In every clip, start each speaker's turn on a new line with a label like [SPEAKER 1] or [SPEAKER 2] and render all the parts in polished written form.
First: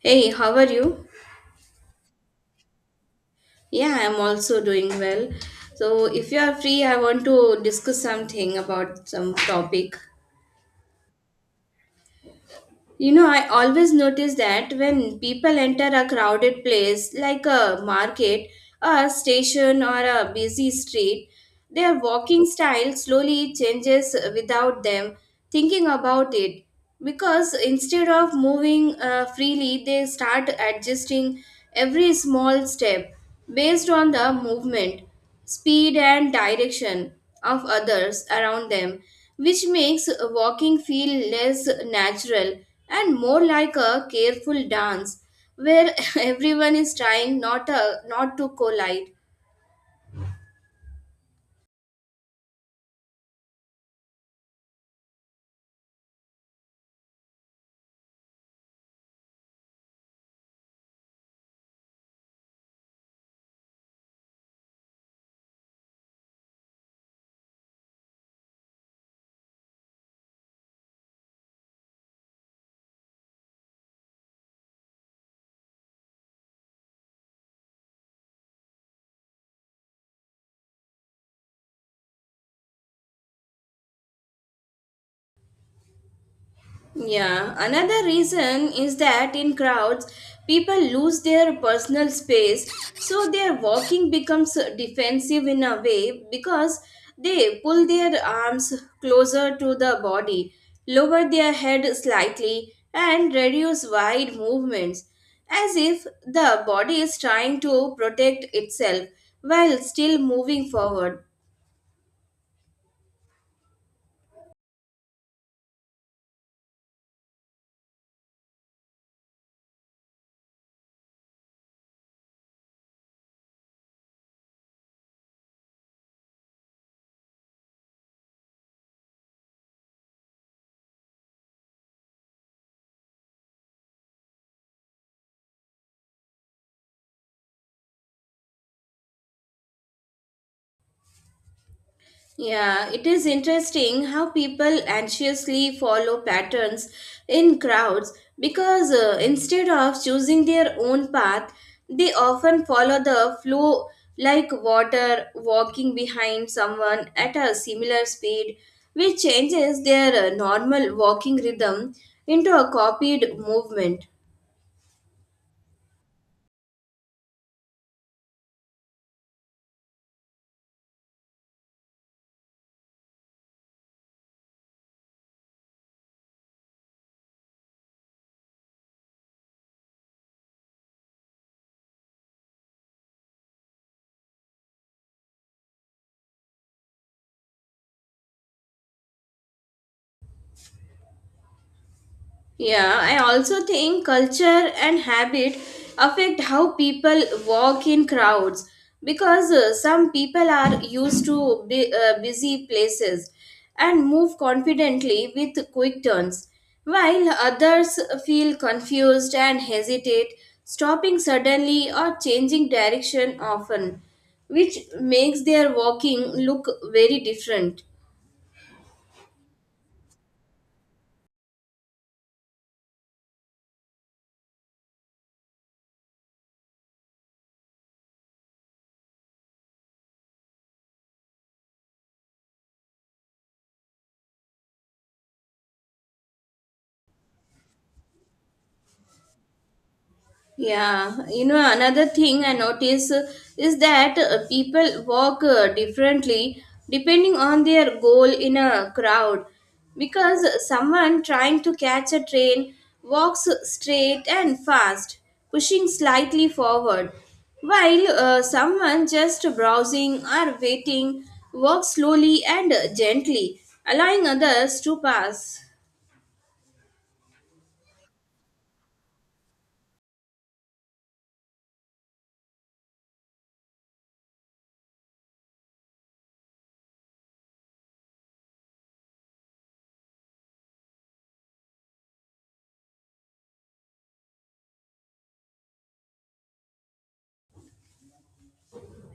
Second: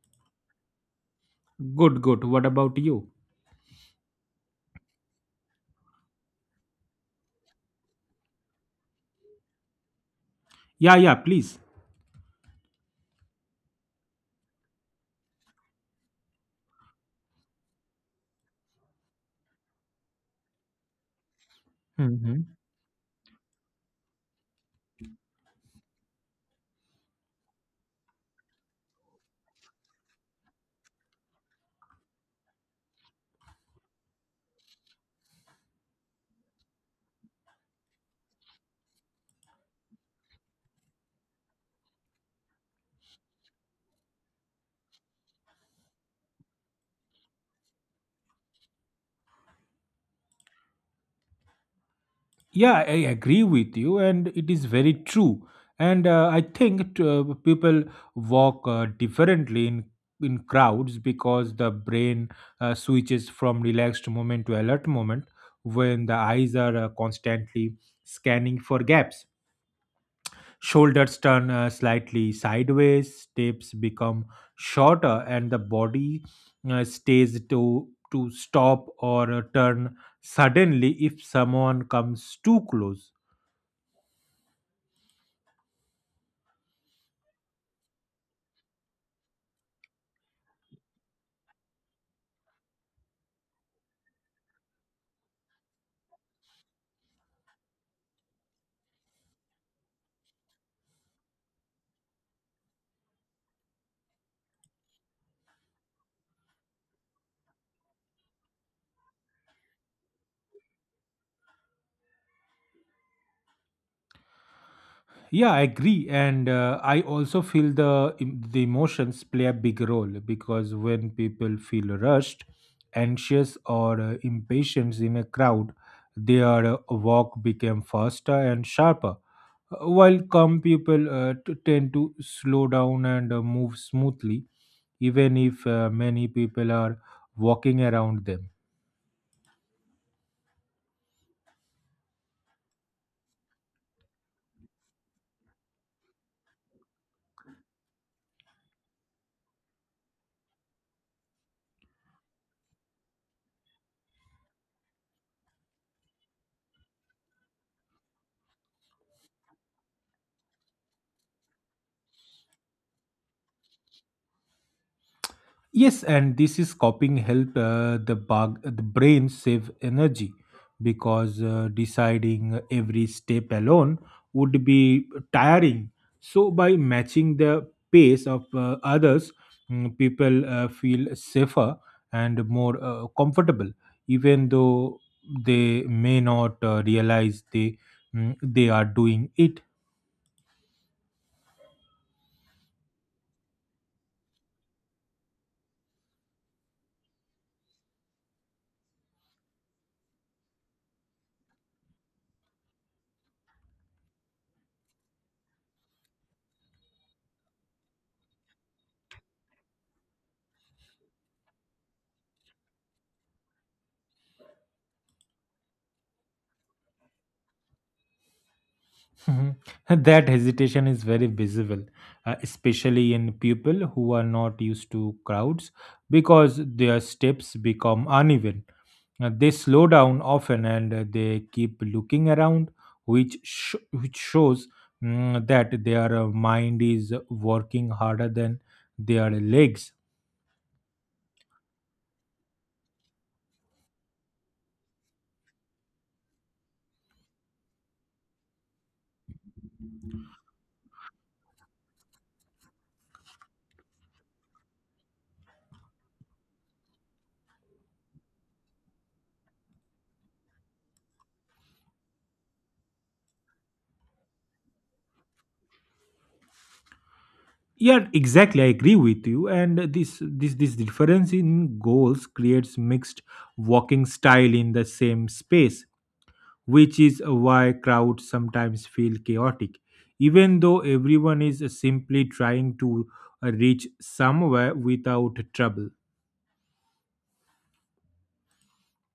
[SPEAKER 1] Hey, how are you?
[SPEAKER 2] Good, good. What about you?
[SPEAKER 1] Yeah, I'm also doing well. So, if you are free, I want to discuss something about some topic.
[SPEAKER 2] Yeah, yeah, please.
[SPEAKER 1] You know, I always notice that when people enter a crowded place like a market, a station, or a busy street, their walking
[SPEAKER 2] hmm
[SPEAKER 1] style slowly changes without them thinking about it. Because instead of moving freely, they start adjusting every small step based on the movement speed and direction of others around them, which makes walking feel less natural and more like a careful dance where everyone is trying not to collide.
[SPEAKER 2] Yeah, I agree with you, and it is very true. And I think people walk differently in crowds because the brain switches from relaxed moment to alert moment when the eyes are constantly scanning for gaps. Shoulders turn slightly sideways, steps become shorter, and the body stays to stop or turn suddenly if someone comes too close.
[SPEAKER 1] Yeah, another reason is that in crowds, people lose their personal space, so their walking becomes defensive in a way because they pull their arms closer to the body, lower their head slightly, and reduce wide movements, as if the body is trying to protect itself while still moving forward.
[SPEAKER 2] Yeah, I agree, and I also feel the emotions play a big role because when people feel rushed, anxious, or impatient in a crowd, their walk became faster and sharper. While calm people tend to slow down and move smoothly, even if many people are walking around them.
[SPEAKER 1] Yeah, it is interesting how people anxiously follow patterns in crowds because instead of choosing their own path, they often follow the flow like water walking behind someone at a similar speed, which changes their normal walking rhythm into a copied movement.
[SPEAKER 2] Yes, and this is copying help the brain save energy because deciding every step alone would be tiring. So by matching the pace of others, people feel safer and more comfortable, even though they may not realize they they are doing it.
[SPEAKER 1] Yeah, I also think culture and habit affect how people walk in crowds because some people are used to busy places and move confidently with quick turns, while others feel confused and hesitate, stopping suddenly or changing direction often, which makes their walking look very different.
[SPEAKER 2] Mhm. That hesitation is very visible, especially in people who are not used to crowds because their steps become uneven. They slow down often and they keep looking around, which shows that their mind is working harder than their legs.
[SPEAKER 1] Yeah, you know, another thing I notice is that people walk differently depending on their goal in a crowd because someone trying to catch a train walks straight and fast, pushing slightly forward, while someone just browsing or waiting walks slowly and gently, allowing others to pass.
[SPEAKER 2] Yeah, exactly. I agree with you. And this difference in goals creates mixed walking style in the same space, which is why crowds sometimes feel chaotic, even though everyone is simply trying to reach somewhere without trouble.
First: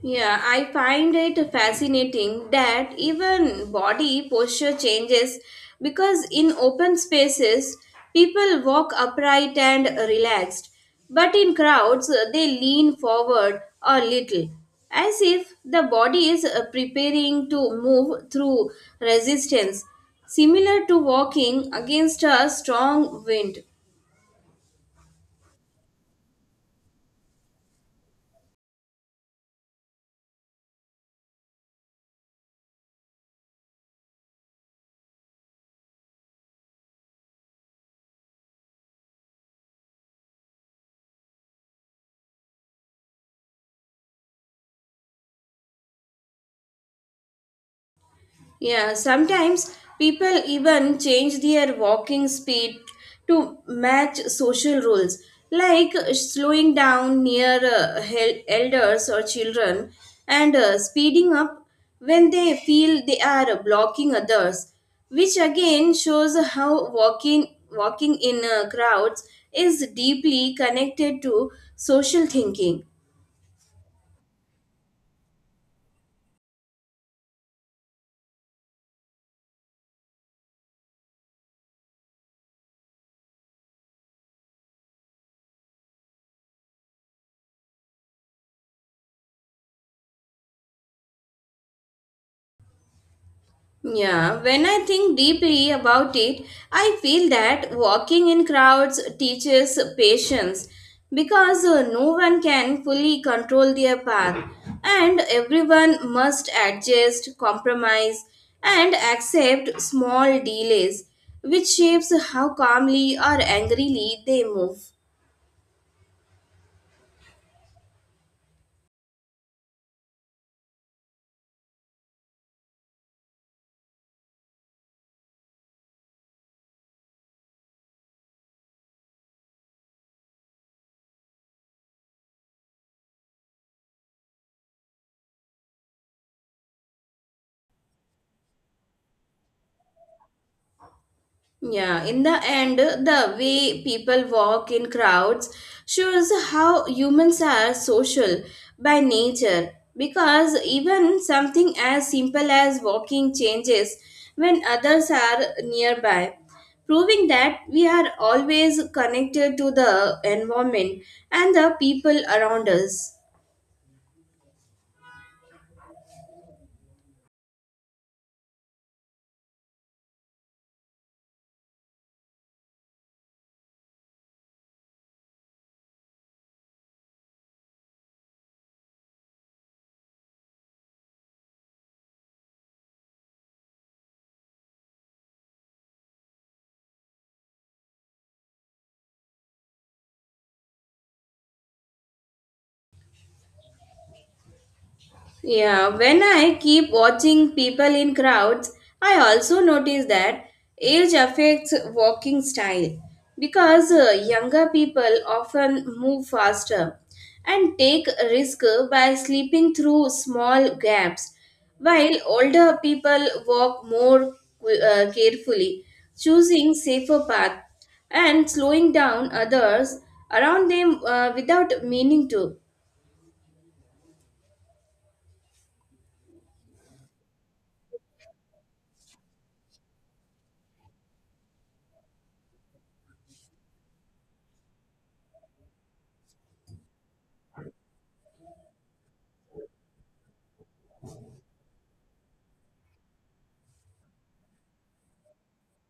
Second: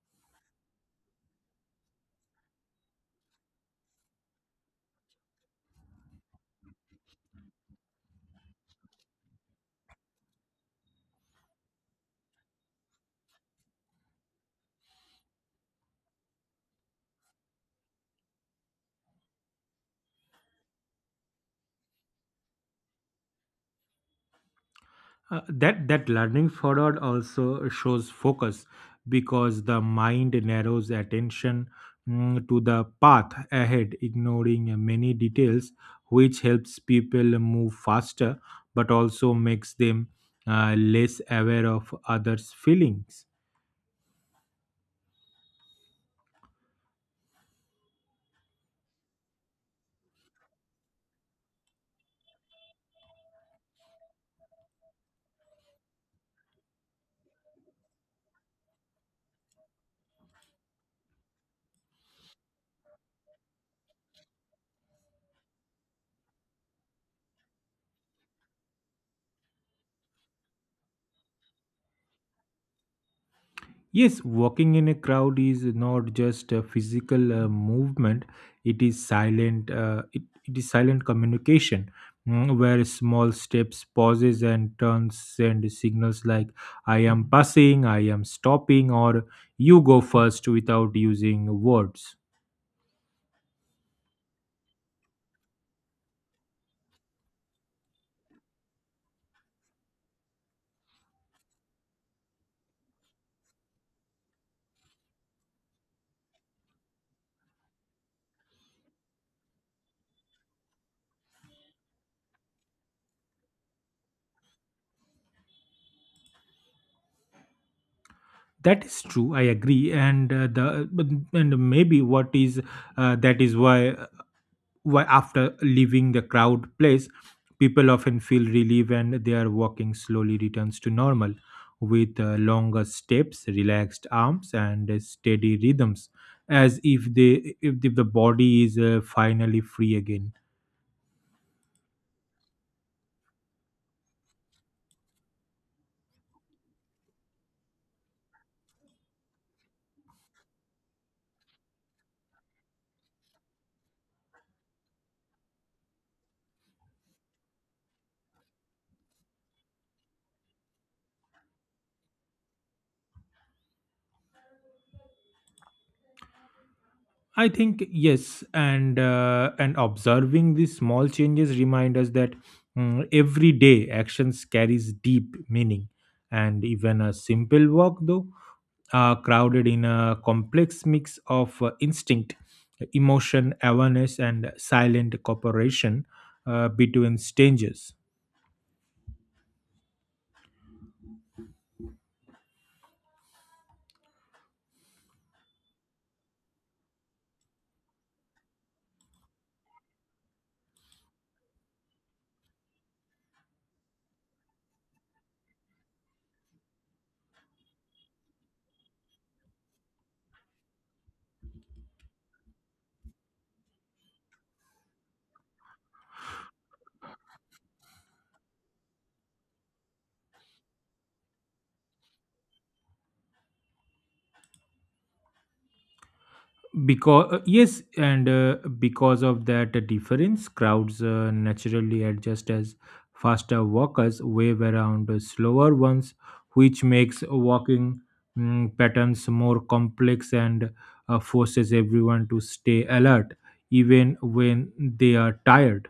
[SPEAKER 1] Yeah, I find it fascinating that even body posture changes because in open spaces, people walk upright and relaxed, but in crowds, they lean forward a little, as if the body is preparing to move through resistance, similar to walking against a strong wind.
[SPEAKER 2] That learning forward also shows focus because the mind narrows attention to the path ahead, ignoring many details, which helps people move faster, but also makes them less aware of others' feelings.
[SPEAKER 1] Yeah, sometimes people even change their walking speed to match social rules, like slowing down near elders or children and speeding up when they feel they are blocking others, which again shows how walking in crowds is deeply connected to social thinking.
[SPEAKER 2] Yes, walking in a crowd is not just a physical movement, it is it is silent communication where small steps pauses and turns send signals like I am passing, I am stopping or you go first without using words.
[SPEAKER 1] Yeah, when I think deeply about it, I feel that walking in crowds teaches patience because no one can fully control their path and everyone must adjust, compromise, and accept small delays, which shapes how calmly or angrily they move.
[SPEAKER 2] That is true, I agree and and maybe what is that is why after leaving the crowd place people often feel relief and their walking slowly returns to normal with longer steps relaxed arms and steady rhythms as if they if the body is finally free again.
[SPEAKER 1] Yeah, in the end, the way people walk in crowds shows how humans are social by nature because even something as simple as walking changes when others are nearby, proving that we are always connected to the environment and the people around us.
[SPEAKER 2] I think yes, and observing these small changes remind us that everyday actions carries deep meaning, and even a simple walk, though crowded in a complex mix of instinct, emotion, awareness, and silent cooperation between strangers.
[SPEAKER 1] Yeah, when I keep watching people in crowds, I also notice that age affects walking style because younger people often move faster and take risk by slipping through small gaps, while older people walk more carefully, choosing safer path and slowing down others around them without meaning to.
[SPEAKER 2] Because yes and because of that difference crowds naturally adjust as faster walkers wave around slower ones, which makes walking patterns more complex and forces everyone to stay alert even when they are tired.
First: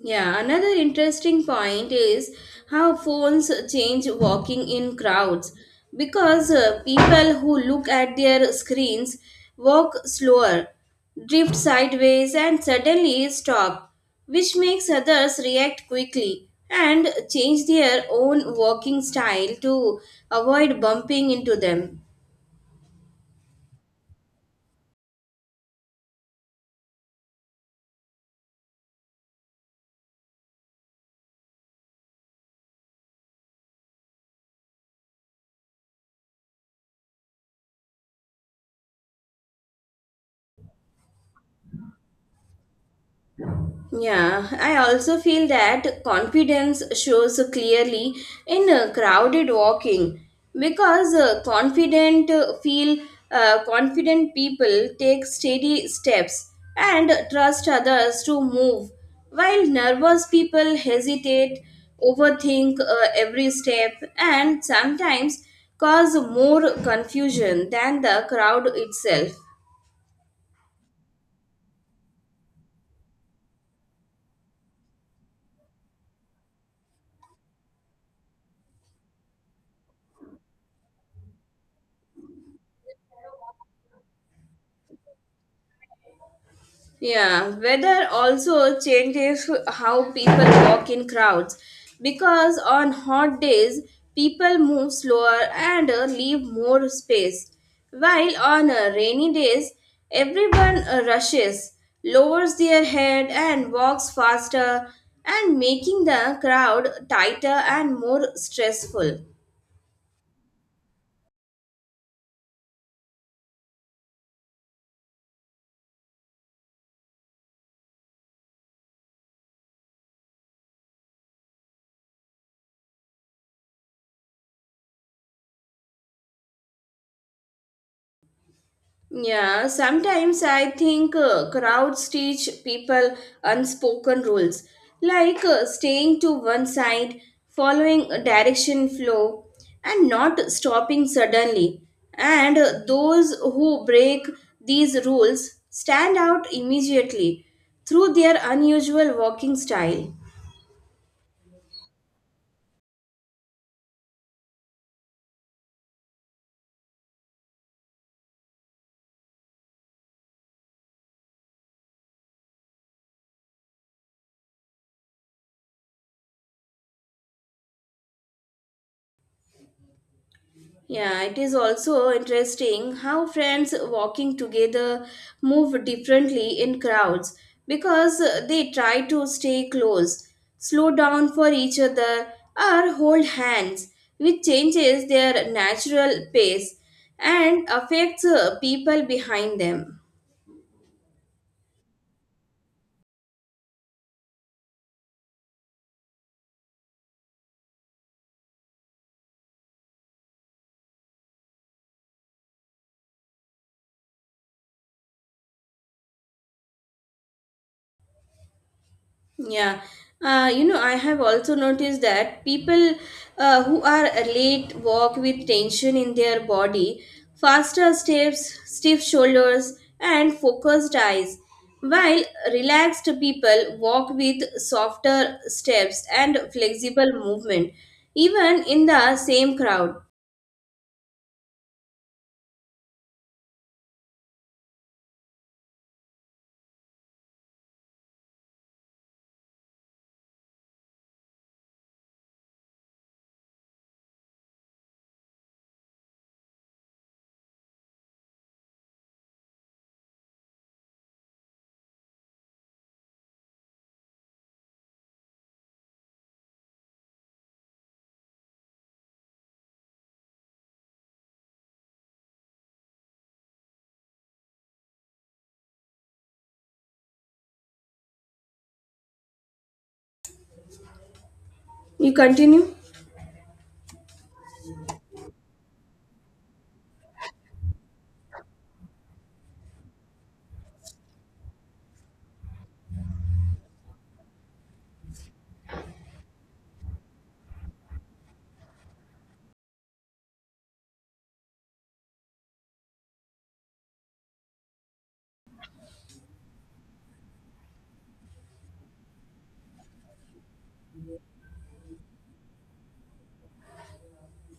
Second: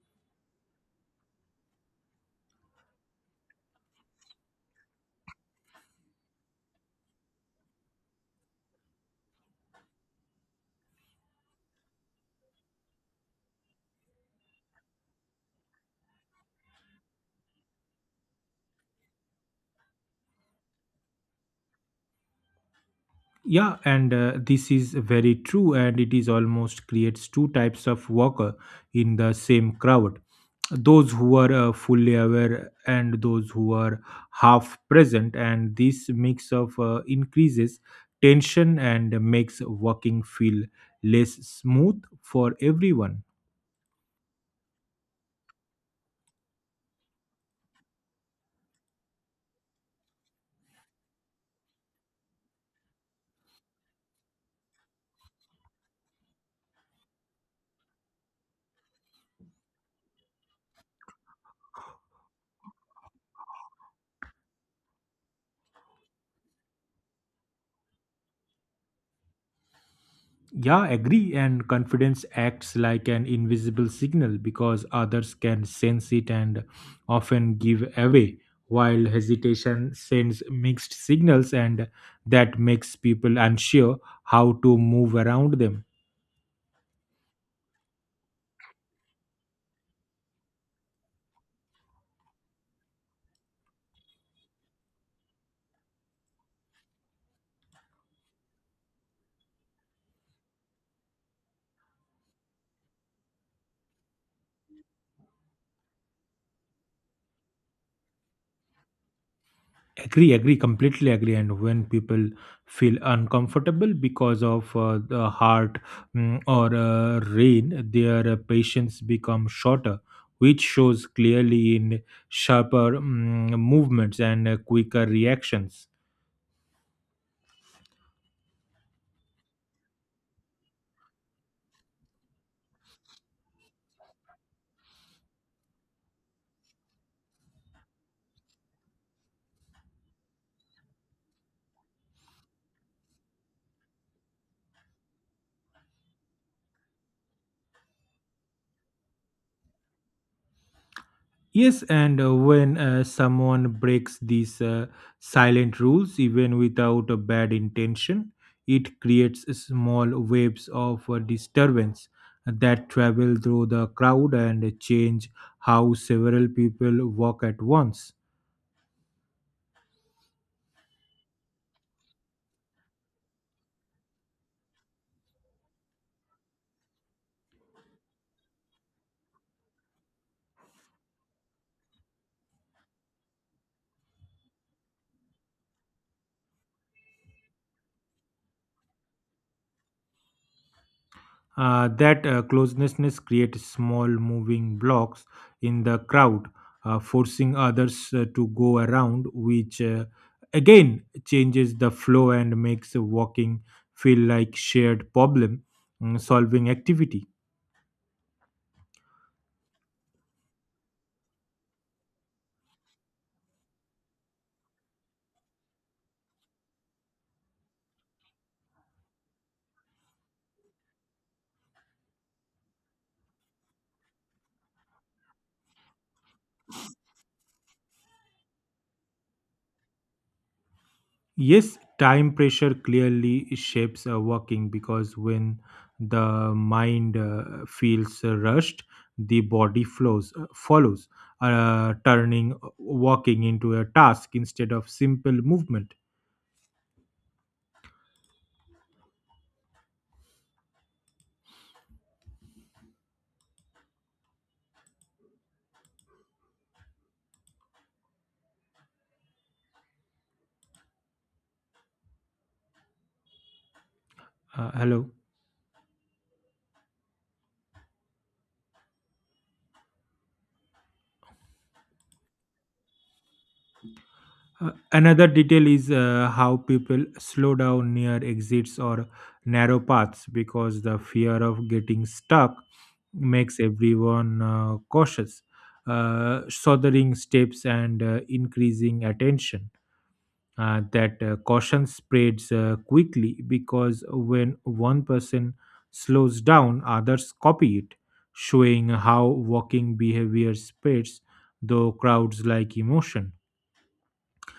[SPEAKER 1] Yeah, another interesting point is how phones change walking in crowds because people who look at their screens walk slower, drift sideways, and suddenly stop, which makes others react quickly and change their own walking style to avoid bumping into them.
[SPEAKER 2] Yeah, and this is very true, and it is almost creates two types of worker in the same crowd. Those who are fully aware and those who are half present, and this mix of increases tension and makes working feel less smooth for everyone.
[SPEAKER 1] Yeah, I also feel that confidence shows clearly in crowded walking because confident people take steady steps and trust others to move while nervous people hesitate overthink every step and sometimes cause more confusion than the crowd itself.
[SPEAKER 2] Yeah, agree. And confidence acts like an invisible signal because others can sense it and often give away, while hesitation sends mixed signals and that makes people unsure how to move around them.
[SPEAKER 1] Yeah, weather also changes how people walk in crowds because on hot days people move slower and leave more space, while on rainy days everyone rushes, lowers their head, and walks faster, and making the crowd tighter and more stressful.
[SPEAKER 2] Agree agree Completely agree. And when people feel uncomfortable because of the heart or rain, their patience become shorter, which shows clearly in sharper movements and quicker reactions.
[SPEAKER 1] Yeah, sometimes I think crowds teach people unspoken rules, like staying to one side, following a direction flow, and not stopping suddenly. And those who break these rules stand out immediately through their unusual walking style.
[SPEAKER 2] Yes, and when someone breaks these silent rules, even without a bad intention, it creates a small waves of disturbance that travel through the crowd and change how several people walk at once.
[SPEAKER 1] Yeah, it is also interesting how friends walking together move differently in crowds because they try to stay close, slow down for each other, or hold hands, which changes their natural pace and affects people behind them.
[SPEAKER 2] That closeness creates small moving blocks in the crowd, forcing others to go around, which again changes the flow and makes walking feel like shared problem solving activity.
[SPEAKER 1] Yeah, you know, I have also noticed that people who are late walk with tension in their body, faster steps, stiff shoulders, and focused eyes, while relaxed people walk with softer steps and flexible movement, even in the same crowd.
[SPEAKER 2] Yes, time pressure clearly shapes working because when the mind feels rushed, the body flows follows, turning walking into a task instead of simple movement. Hello.
[SPEAKER 1] You continue?
[SPEAKER 2] Another detail is how people slow down near exits or narrow paths because the fear of getting stuck makes everyone cautious, sothering steps and increasing attention. That caution spreads quickly because when one person slows down, others copy it, showing how walking behavior spreads, though crowds like emotion.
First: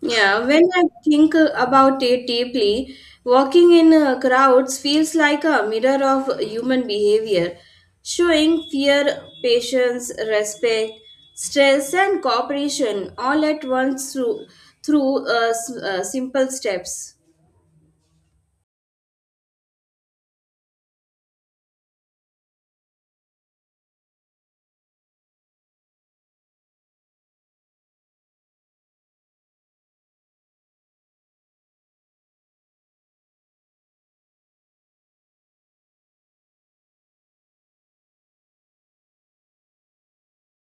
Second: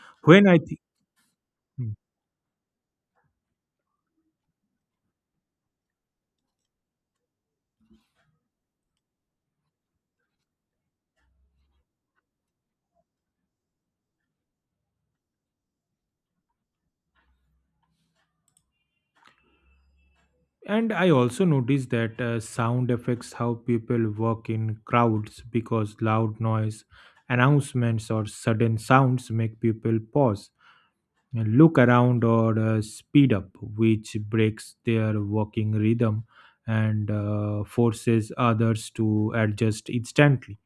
[SPEAKER 1] Yeah,
[SPEAKER 2] When I
[SPEAKER 1] when
[SPEAKER 2] think
[SPEAKER 1] I think about it deeply, walking in crowds feels like a mirror of human behavior, showing fear, patience, respect, stress, and cooperation all at once through simple steps.
[SPEAKER 2] And I also noticed that sound affects how people work in crowds because loud noise, announcements, or sudden sounds make people pause and look around or speed up, which breaks their working rhythm and forces others to adjust instantly.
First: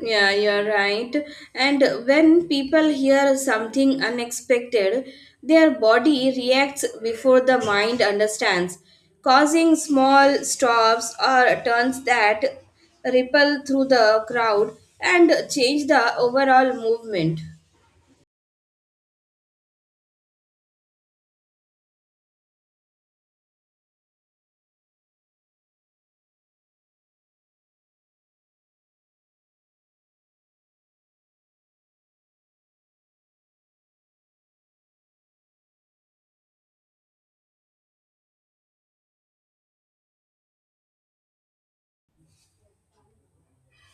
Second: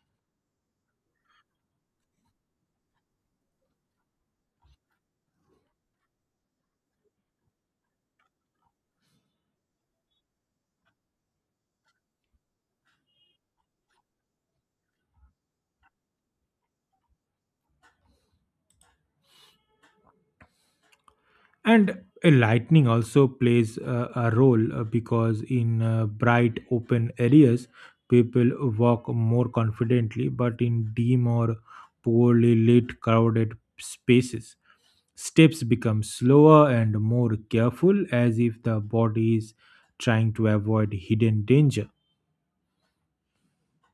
[SPEAKER 1] Yeah, you're right. And when people hear something unexpected, their body reacts before the mind understands, causing small stops or turns that ripple through the crowd and change the overall movement.
[SPEAKER 2] And lightning also plays a role because in bright open areas, people walk more confidently, but in dim or poorly lit, crowded spaces, steps become slower and more careful as if the body is trying to avoid hidden danger.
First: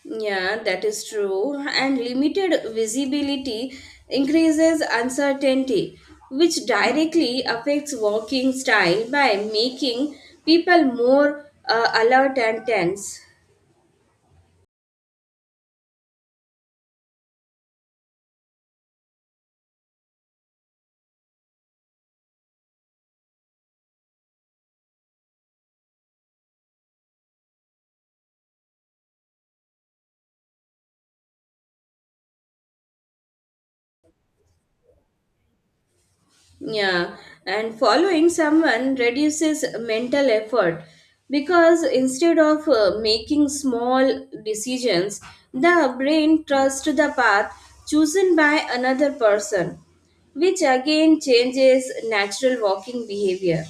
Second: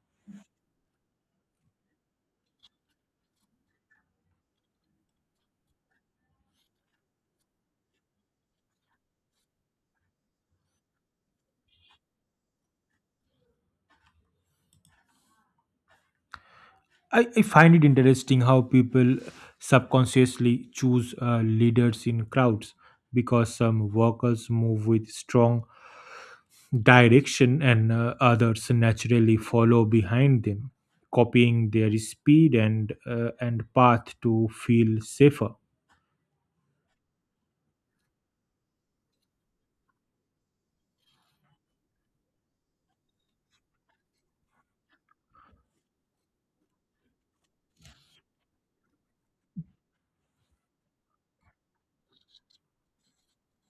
[SPEAKER 1] Yeah, that is true. And limited visibility increases uncertainty, which directly affects walking style by making people more alert and tense.
[SPEAKER 2] I find it interesting how people subconsciously choose leaders in crowds because some workers move with strong direction and others naturally follow behind them copying their speed and path to feel safer.
[SPEAKER 1] Yeah, and following someone reduces mental effort because instead of making small decisions, the brain trusts the path chosen by another person, which again changes natural walking behavior.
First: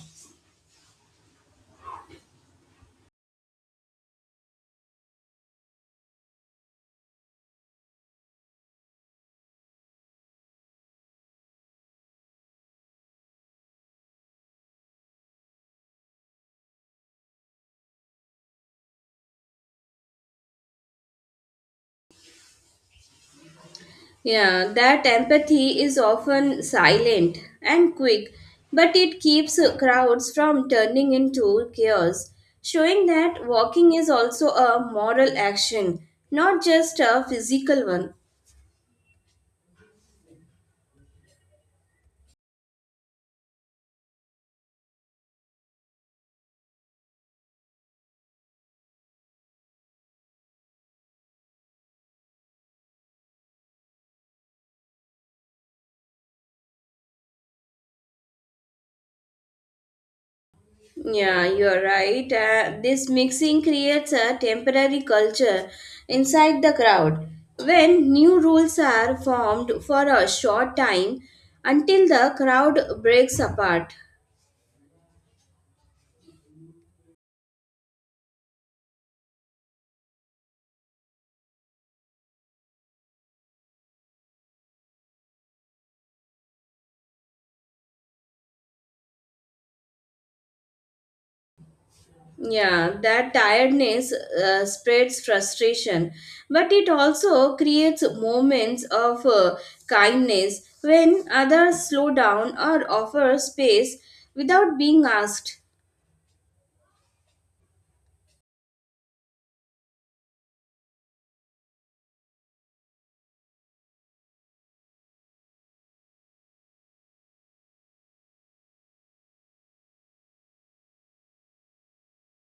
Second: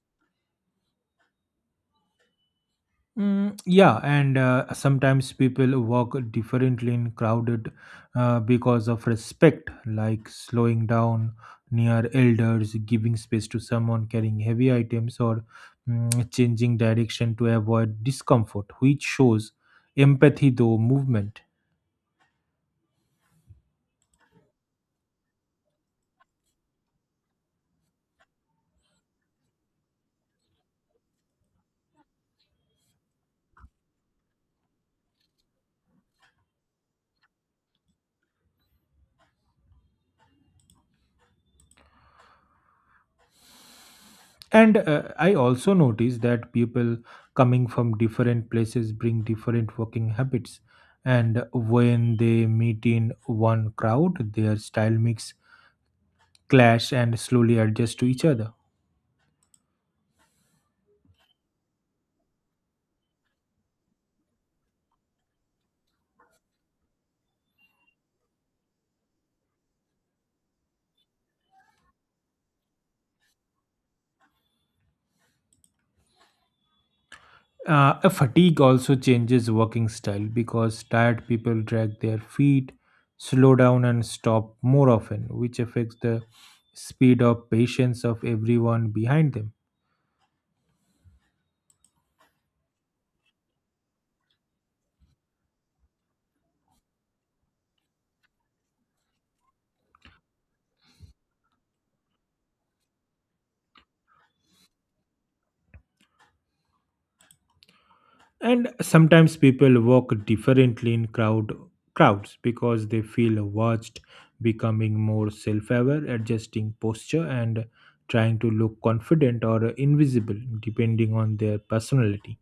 [SPEAKER 2] Yeah, and sometimes people walk differently in crowded because of respect, like slowing down near elders, giving space to someone carrying heavy items, or changing direction to avoid discomfort, which shows empathy though movement.
[SPEAKER 1] Yeah, that empathy is often silent and quick, but it keeps crowds from turning into chaos, showing that walking is also a moral action, not just a physical one.
[SPEAKER 2] And I also notice that people coming from different places bring different working habits. And when they meet in one crowd, their style mix, clash, and slowly adjust to each other.
[SPEAKER 1] Yeah, you're right. This mixing creates a temporary culture inside the crowd. When new rules are formed for a short time until the crowd breaks apart.
[SPEAKER 2] A fatigue also changes working style because tired people drag their feet, slow down, and stop more often, which affects the speed of patience of everyone behind them.
[SPEAKER 1] Yeah, that tiredness spreads frustration, but it also creates moments of kindness when others slow down or offer space without being asked.
[SPEAKER 2] And sometimes people walk differently in crowds because they feel watched, becoming more self-aware, adjusting posture and trying to look confident or invisible depending on their personality.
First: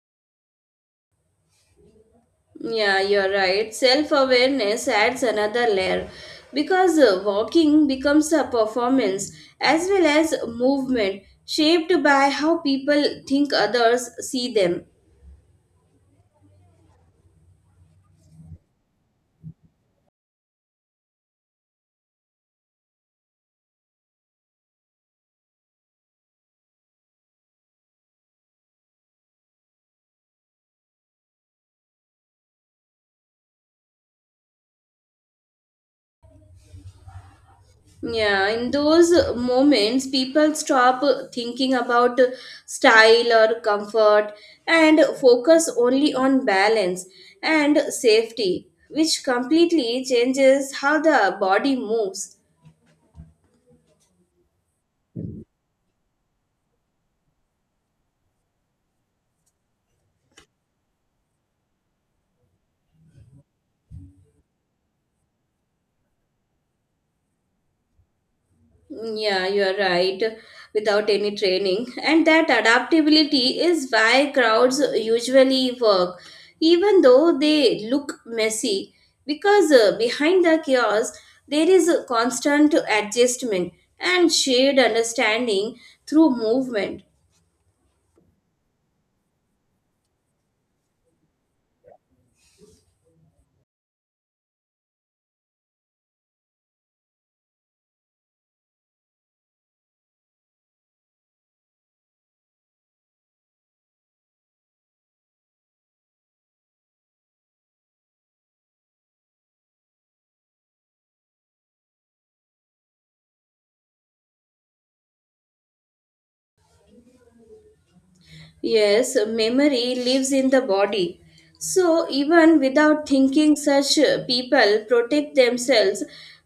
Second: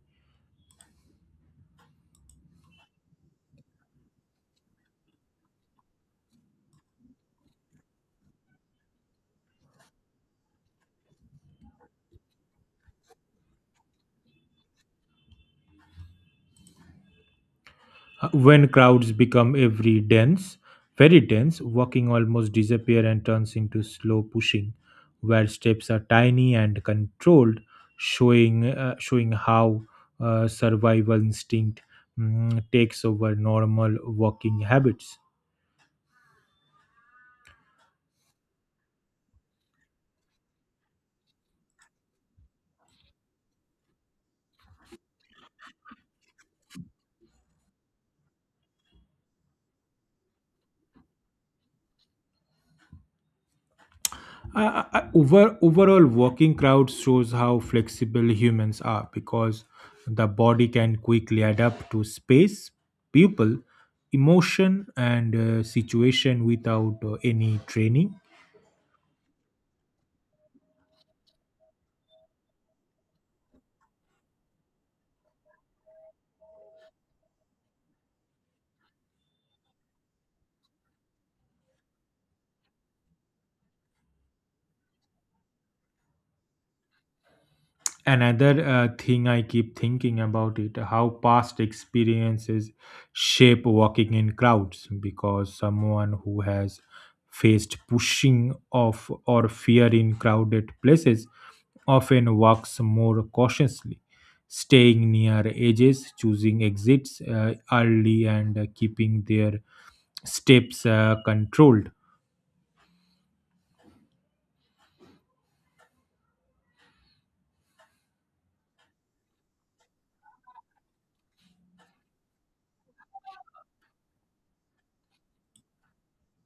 [SPEAKER 1] Yeah, you're right. Self awareness adds another layer because walking becomes a performance as well as movement shaped by how people think others see them.
[SPEAKER 2] When crowds become every dense very dense, walking almost disappear and turns into slow pushing where steps are tiny and controlled, showing how survival instinct takes over normal walking habits.
[SPEAKER 1] Yeah, in those moments, people stop thinking about style or comfort and focus only on balance and safety, which completely changes how the body moves.
[SPEAKER 2] Overall, walking crowd shows how flexible humans are because the body can quickly adapt to space, people, emotion, and situation without any training.
[SPEAKER 1] Yeah, you are right. Without any training, and that adaptability is why crowds usually work, even though they look messy, because behind the chaos there is a constant adjustment and shared understanding through movement.
[SPEAKER 2] Another thing I keep thinking about, it how past experiences shape walking in crowds because someone who has faced pushing off or fear in crowded places often walks more cautiously, staying near edges, choosing exits early, and keeping their steps controlled.
[SPEAKER 1] Yes, memory lives in the body. So, even without thinking, such people protect themselves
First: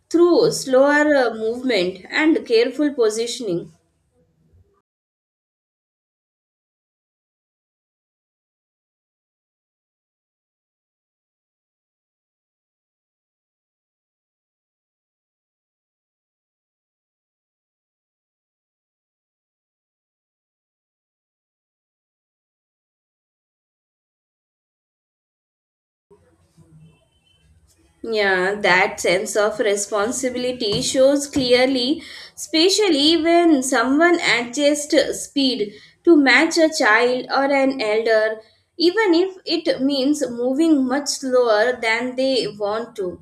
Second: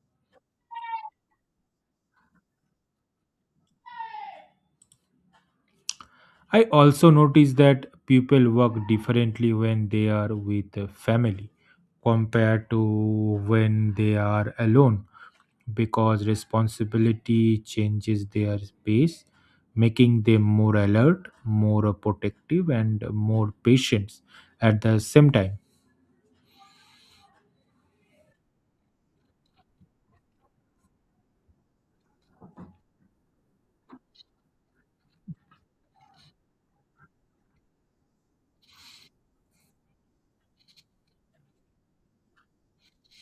[SPEAKER 1] through slower movement and careful positioning.
[SPEAKER 2] I also notice that people work differently when they are with a family compared to when they are alone because responsibility changes their pace, making them more alert, more protective, and more patient at the same time.
[SPEAKER 1] Yeah, that sense of responsibility shows clearly, especially when someone adjusts speed to match a child or an elder, even if it means moving much slower than they want to.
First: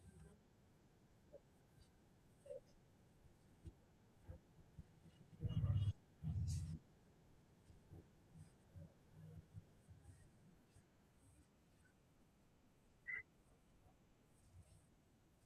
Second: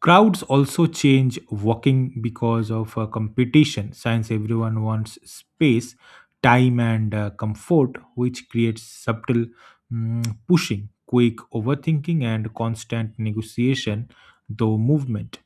[SPEAKER 2] Crowds also change walking because of competition, since everyone wants space, time, and comfort, which creates subtle pushing, quick overthinking, and constant negotiation, though movement.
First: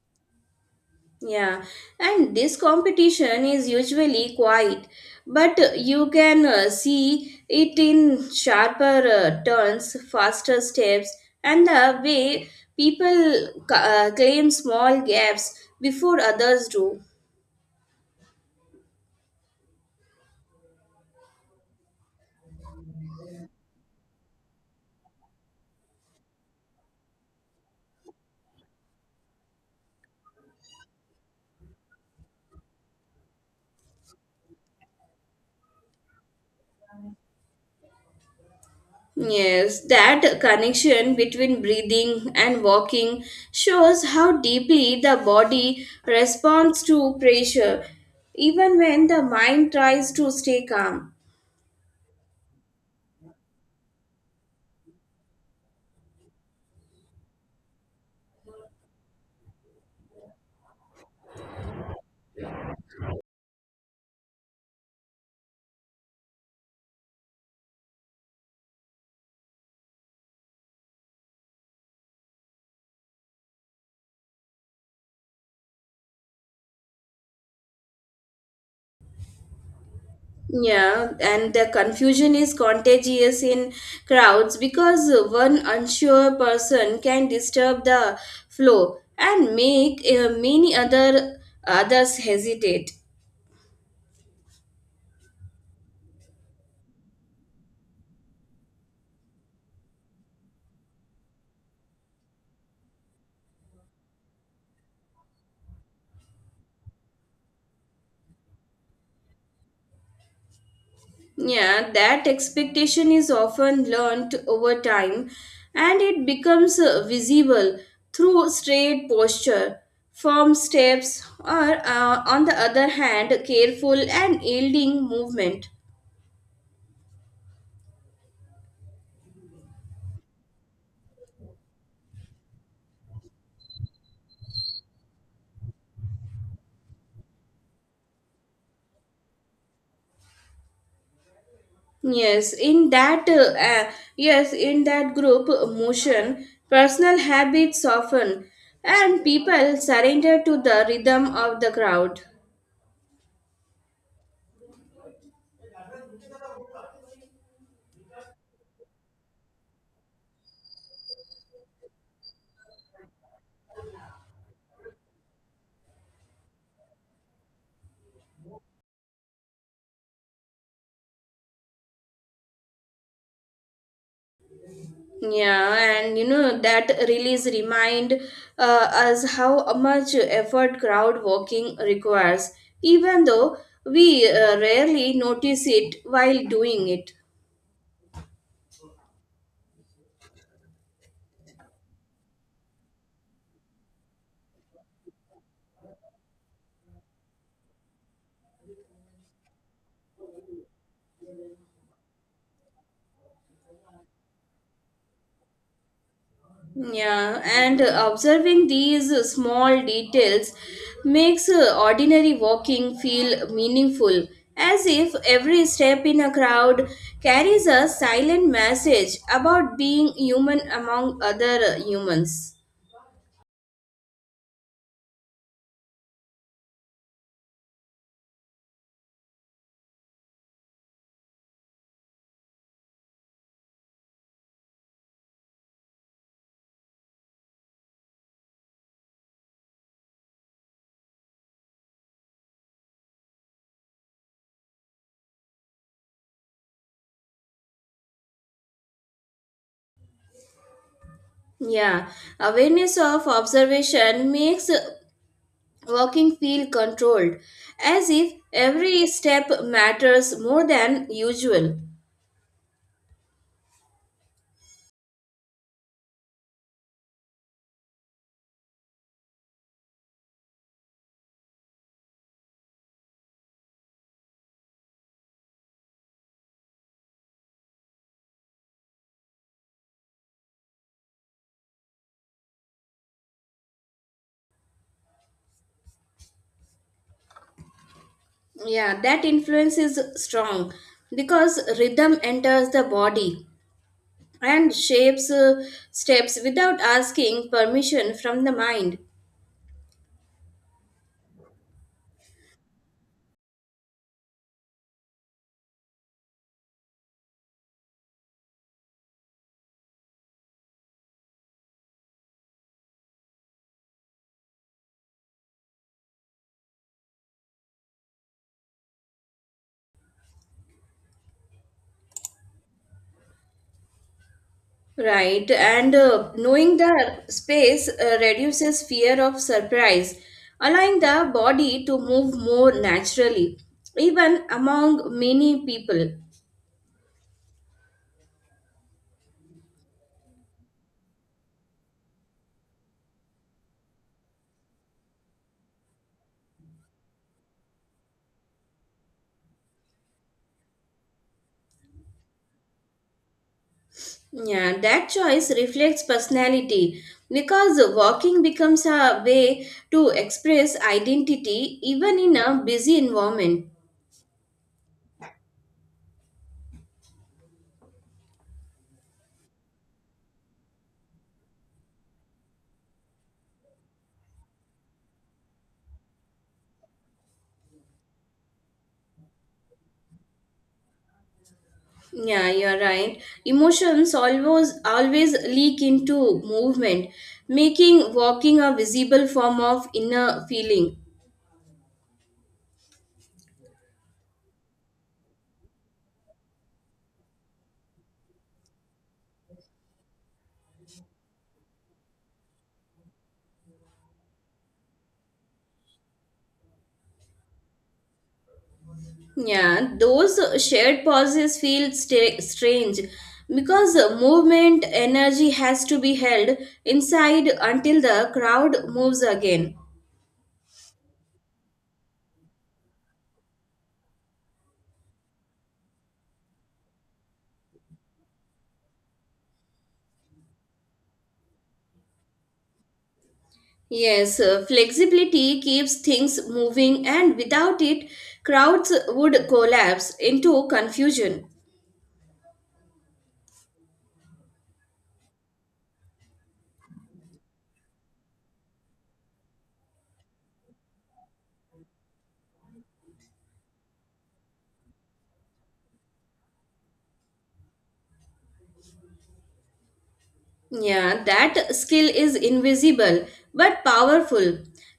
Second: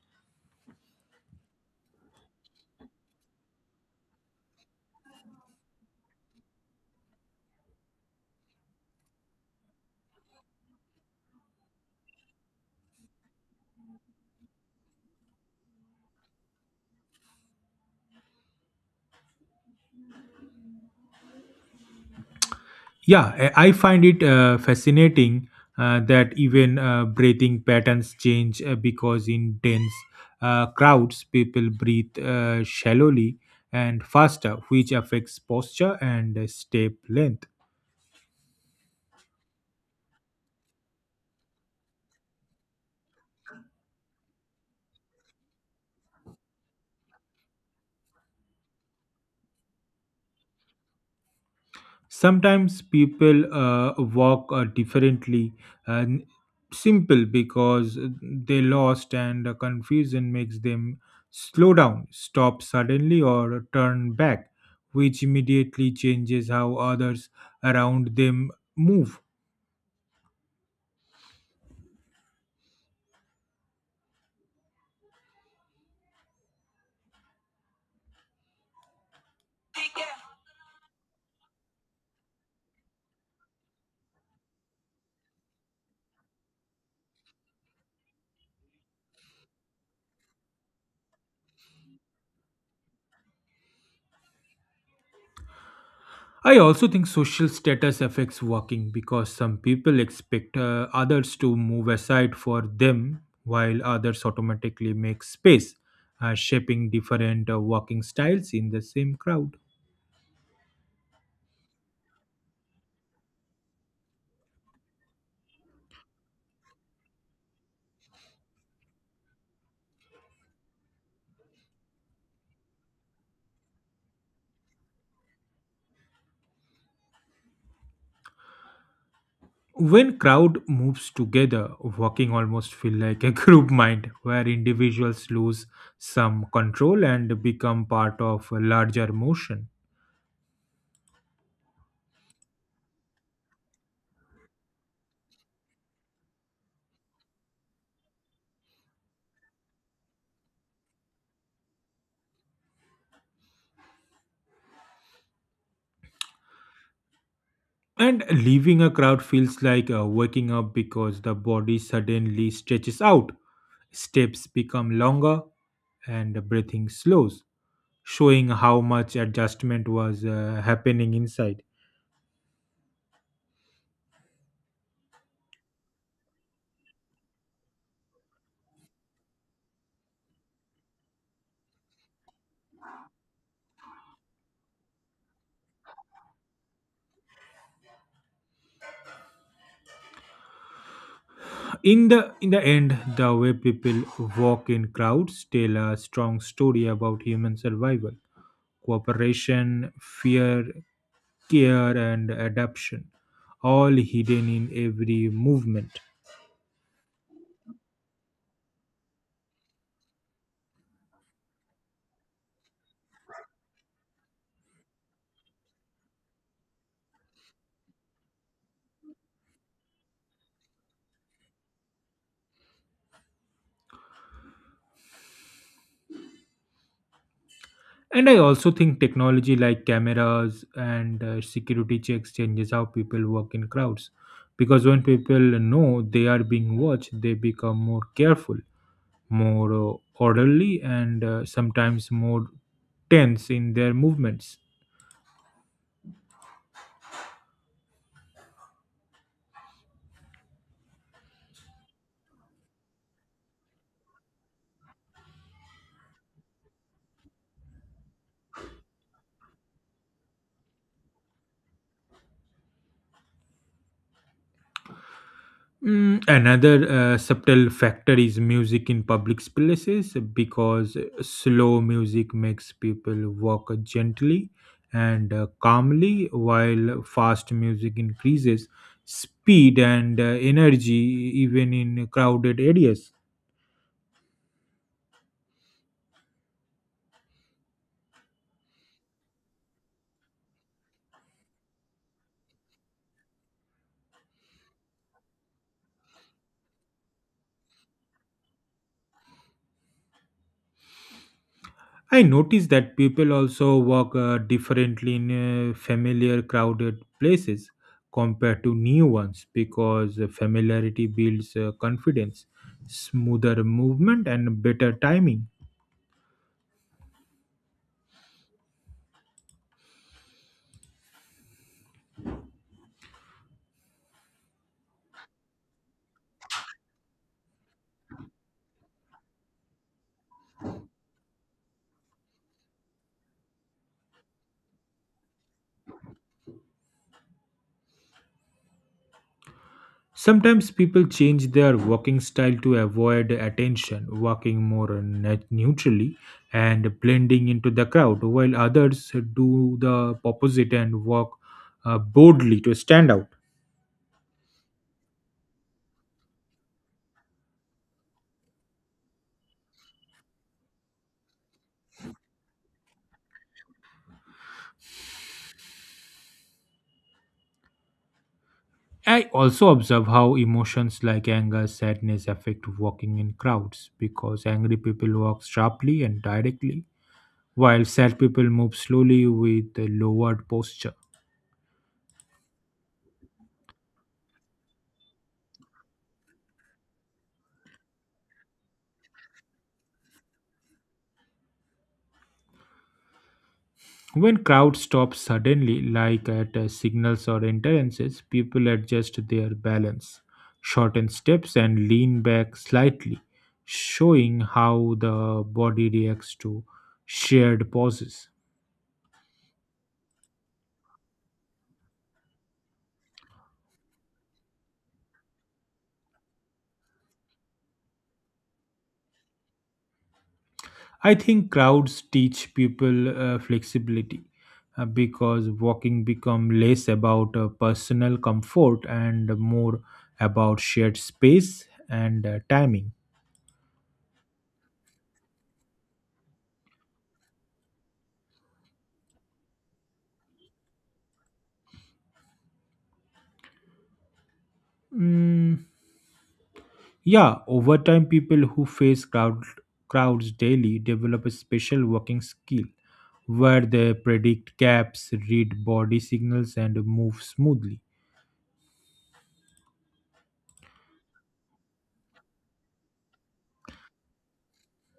[SPEAKER 1] Yeah, and this competition is usually quiet, but you can see it in sharper turns, faster steps, and the way people claim small gaps before others do.
[SPEAKER 2] Yeah, I find it fascinating that even breathing patterns change because in dense crowds, people breathe shallowly and faster, which affects posture and step length.
[SPEAKER 1] Yes, that connection between breathing and walking shows how deeply the body responds to pressure, even when the mind tries to stay calm.
[SPEAKER 2] Sometimes people walk differently and simple because they lost and confusion makes them slow down, stop suddenly or turn back, which immediately changes how others around them move.
[SPEAKER 1] Yeah, and the confusion is contagious in crowds because one unsure person can disturb the flow and make many others hesitate.
[SPEAKER 2] I also think social status affects walking because some people expect others to move aside for them while others automatically make space, shaping different working styles in the same crowd.
[SPEAKER 1] Yeah, that expectation is often learnt over time and it becomes visible through straight posture, firm steps, or on the other hand, careful and yielding movement.
[SPEAKER 2] When crowd moves together, walking almost feel like a group mind where individuals lose some control and become part of a larger motion.
[SPEAKER 1] Yes, in that uh, uh, yes, in that group motion, personal habits soften and people surrender to the rhythm of the crowd.
[SPEAKER 2] And leaving a crowd feels like waking up because the body suddenly stretches out, steps become longer, and the breathing slows, showing how much adjustment was happening inside.
[SPEAKER 1] Yeah, and you know that release remind us how much effort crowd walking requires, even though we rarely notice it while doing it.
[SPEAKER 2] In the end, the way people walk in crowds tell a strong story about human survival, cooperation, fear, care, and adaptation, all hidden in every movement.
[SPEAKER 1] Yeah, and observing these small details makes ordinary walking feel meaningful, as if every step in a crowd carries a silent message about being human among other humans.
[SPEAKER 2] And I also think technology like cameras and security checks changes how people work in crowds. Because when people know they are being watched, they become more careful, more orderly, and sometimes more tense in their movements.
[SPEAKER 1] Yeah, awareness of observation makes walking feel controlled, as if every step matters more than usual.
[SPEAKER 2] Another subtle factor is music in public places because slow music makes people walk gently and calmly, while fast music increases speed and energy even in crowded areas.
[SPEAKER 1] Yeah, that influence is strong because rhythm enters the body and shapes steps without asking permission from the mind.
[SPEAKER 2] I noticed that people also walk differently in familiar, crowded places compared to new ones because familiarity builds confidence, smoother movement, and better timing.
[SPEAKER 1] Right, and knowing the space reduces fear of surprise, allowing the body to move more naturally, even among many people.
[SPEAKER 2] Sometimes people change their walking style to avoid attention, walking more neutrally and blending into the crowd, while others do the opposite and walk boldly to stand out.
[SPEAKER 1] Yeah, that choice reflects personality because walking becomes a way to express identity even in a busy environment.
[SPEAKER 2] I also observe how emotions like anger, sadness affect walking in crowds because angry people walk sharply and directly, while sad people move slowly with a lowered posture.
[SPEAKER 1] Yeah, you're right. Emotions always leak into movement, making walking a visible form of inner feeling.
[SPEAKER 2] When crowds stop suddenly, like at signals or entrances, people adjust their balance, shorten steps, and lean back slightly, showing how the body reacts to shared pauses.
[SPEAKER 1] Yeah, those shared pauses feel sta strange because movement energy has to be held inside until the crowd moves again.
[SPEAKER 2] I think crowds teach people flexibility because walking become less about personal comfort and more about shared space and timing.
[SPEAKER 1] Yes, flexibility keeps things moving, and without it, crowds would collapse into confusion.
[SPEAKER 2] Mm, yeah, over time, people who face crowds daily develop a special walking skill where they predict gaps, read body signals, and move smoothly.
[SPEAKER 1] Yeah, that skill is invisible but powerful,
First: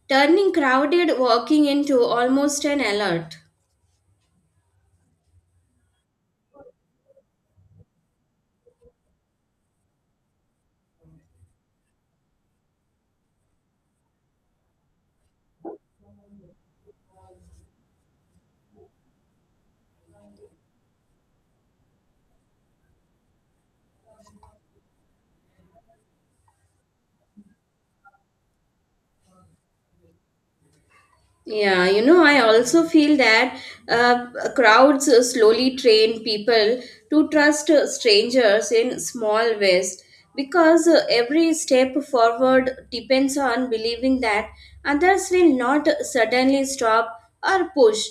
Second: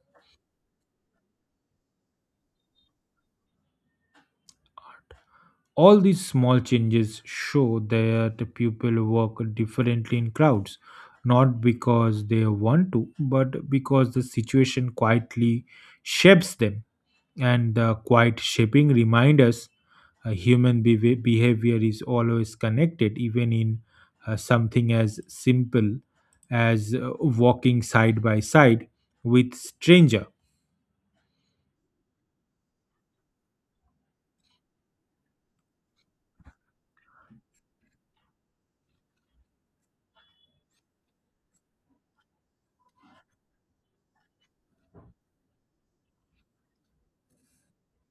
[SPEAKER 1] turning crowded walking into almost an alert.
[SPEAKER 2] All these small changes show that people work differently in crowds, not because they want to, but because the situation quietly shapes them. And the quiet shaping reminds us human behavior is always connected, even in something as simple as walking side by side with stranger.
[SPEAKER 1] Yeah, you know, I also feel that uh, crowds slowly train people to trust strangers in small ways because every step forward depends on believing that others will not suddenly stop or push,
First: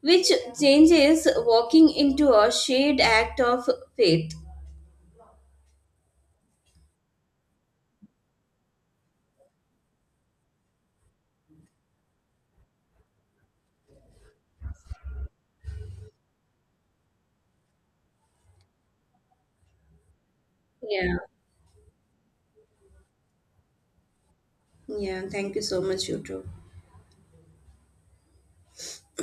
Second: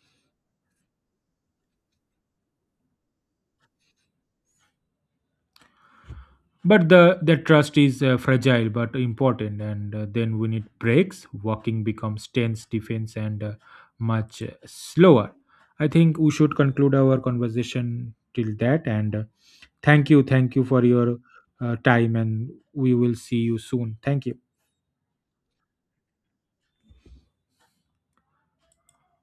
[SPEAKER 1] which changes walking into a shared act of faith.
[SPEAKER 2] But the that trust is fragile but important, and then when it breaks walking becomes tense defense and much slower. I think we should conclude our conversation till that, and thank you for
[SPEAKER 1] Yeah,
[SPEAKER 2] your time, and we will see you soon. Thank you.
[SPEAKER 1] yeah, thank you so much, you too.